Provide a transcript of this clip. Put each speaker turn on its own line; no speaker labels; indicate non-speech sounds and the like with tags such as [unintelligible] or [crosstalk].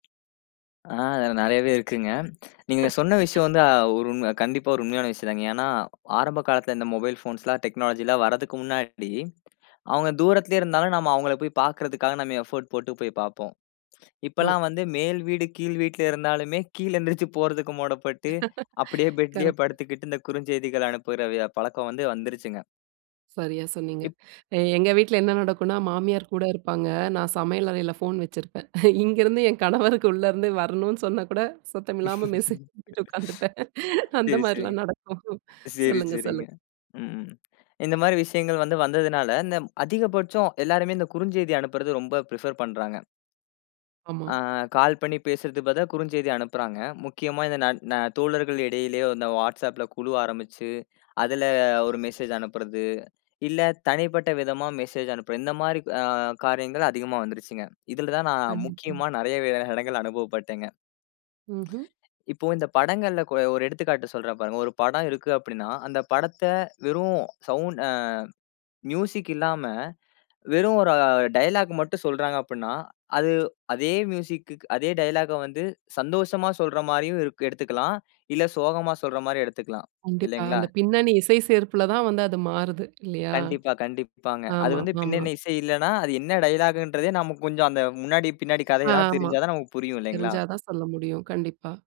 அதில நெறையவே இருக்குங்க. நீங்க சொன்ன விஷயம் வந்து அ ஒரு உண்ம. கண்டிப்பா ஒரு உண்மையான விஷயம் தாங்க. ஏன்னா, ஆரம்ப காலத்தில இந்த மொபைல் ஃபோன்ஸ்லாம் டெக்னாலஜி எல்லாம் வரதுக்கு முன்னாடி அவுங்க தூரத்திலேயே இருந்தாலும் நம்ம அவுங்கள போய் பாக்கிறதுக்காக நம்ம எஃபோர்ட் போட்டு போய் பார்ப்போம்.
ம.
இப்பல்லாம் வந்து மேல் வீடு, கீழ் வீட்ல இருந்தாலுமே கீழே எழுந்திரிச்சு போறதுக்கு மூடப்பட்டு, அப்பிடியே
[chuckles]
பெட்லேயே
கரெக்ட்.
படுத்துக்கிட்டு இந்த குறுஞ்செய்திகள் அனுப்புற விய பழக்கம் வந்து வந்துருச்சுங்க.
சரியா சொன்னீங்க.
இப்.
எ எங்க வீட்ல என்ன நடக்குன்னா மாமியார் கூட இருப்பாங்க. நான் சமையல் அறையில ஃபோன் வச்சிருப்பேன். இங்கேருந்து என் கணவருக்கு உள்ள இருந்து வரணுனு சொன்னா கூட சத்தம் இல்லாம மெசேஜ் பண்ணிட்டு
[laughs]
உட்காந்துப்பேன்.
சரி சரிங்க.
அந்தமாரிலாம் நடக்கும்.
சரி
சொல்லுங்க,
சரிங்க.
சொல்லுங்க.
ம் இந்தமாரி விஷயங்கள் வந்து வந்ததனால, இந்த அதிகபட்சம் எல்லாருமே இந்த குறுஞ்செய்தி அனுப்புறது ரொம்ப பிரிஃபர் பண்றாங்க.
ஆமா.
ஆ கால் பண்ணி பேசுறதுக்கு பதிலா குறுஞ்செய்தி அனுப்புறாங்க. முக்கியமா இந்த ந ந தோழர்கள் இடையிலேயே இந்த WhatsAppல குழு ஆரம்பிச்சு அதில ஒரு மெசேஜ் அனுப்புறது, இல்ல தனிப்பட்ட விதமா மெசேஜ் அனுப்புறது. இந்தமாரி அ காரியங்கள் அதிகமா வந்துருச்சு. இதில தான் நான்
கண்டிப்பா.
முக்கியமா நெறைய [unintelligible] இடங்கள்ல அனுபவப்பட்டேன்ங்க.
ம்ஹ்ம்.
இப்போ இந்த படங்கள்ல கொ ஒரு எடுத்துக்காட்டு சொல்றேன் பாருங்க. ஒரு படம் இருக்கு அப்பிடின்னா, அந்த படத்த வெறும் சவுண்ட் அ மியூசிக் இல்லாம வெறும் ஒரு டயலாக் மட்டும் சொல்றாங்க அப்புடின்னா, அது அதே மியூசிக், அதே டயலாக்க வந்து சந்தோஷமா சொல்ற மாரியும் இ எடுத்துக்கலாம். இல்ல சோகமா சொல்றமாரி எடுத்துக்கலாம்.
கண்டிப்பா.
இல்லேங்களா?
அந்த பின்னணி இசை சேர்ப்பில தான் வந்து அது மாறுது இல்லயா!
கண்டிப்பா, கண்டிப்பாங்க. அது
ஆமா,
வந்து
ஆமா.
பின்னணி இசை இல்லன்னா, அது என்ன டயலாக்ன்றதே நமக்கு கொஞ்சம் அந்த முன்னாடி, பின்னாடி கதைய எல்லாம்
ஆமா.
தெரிஞ்சா தான் நமக்கு புரியும் இல்லேங்களா.
தெரிஞ்சா தான் சொல்ல முடியும். கண்டிப்பா.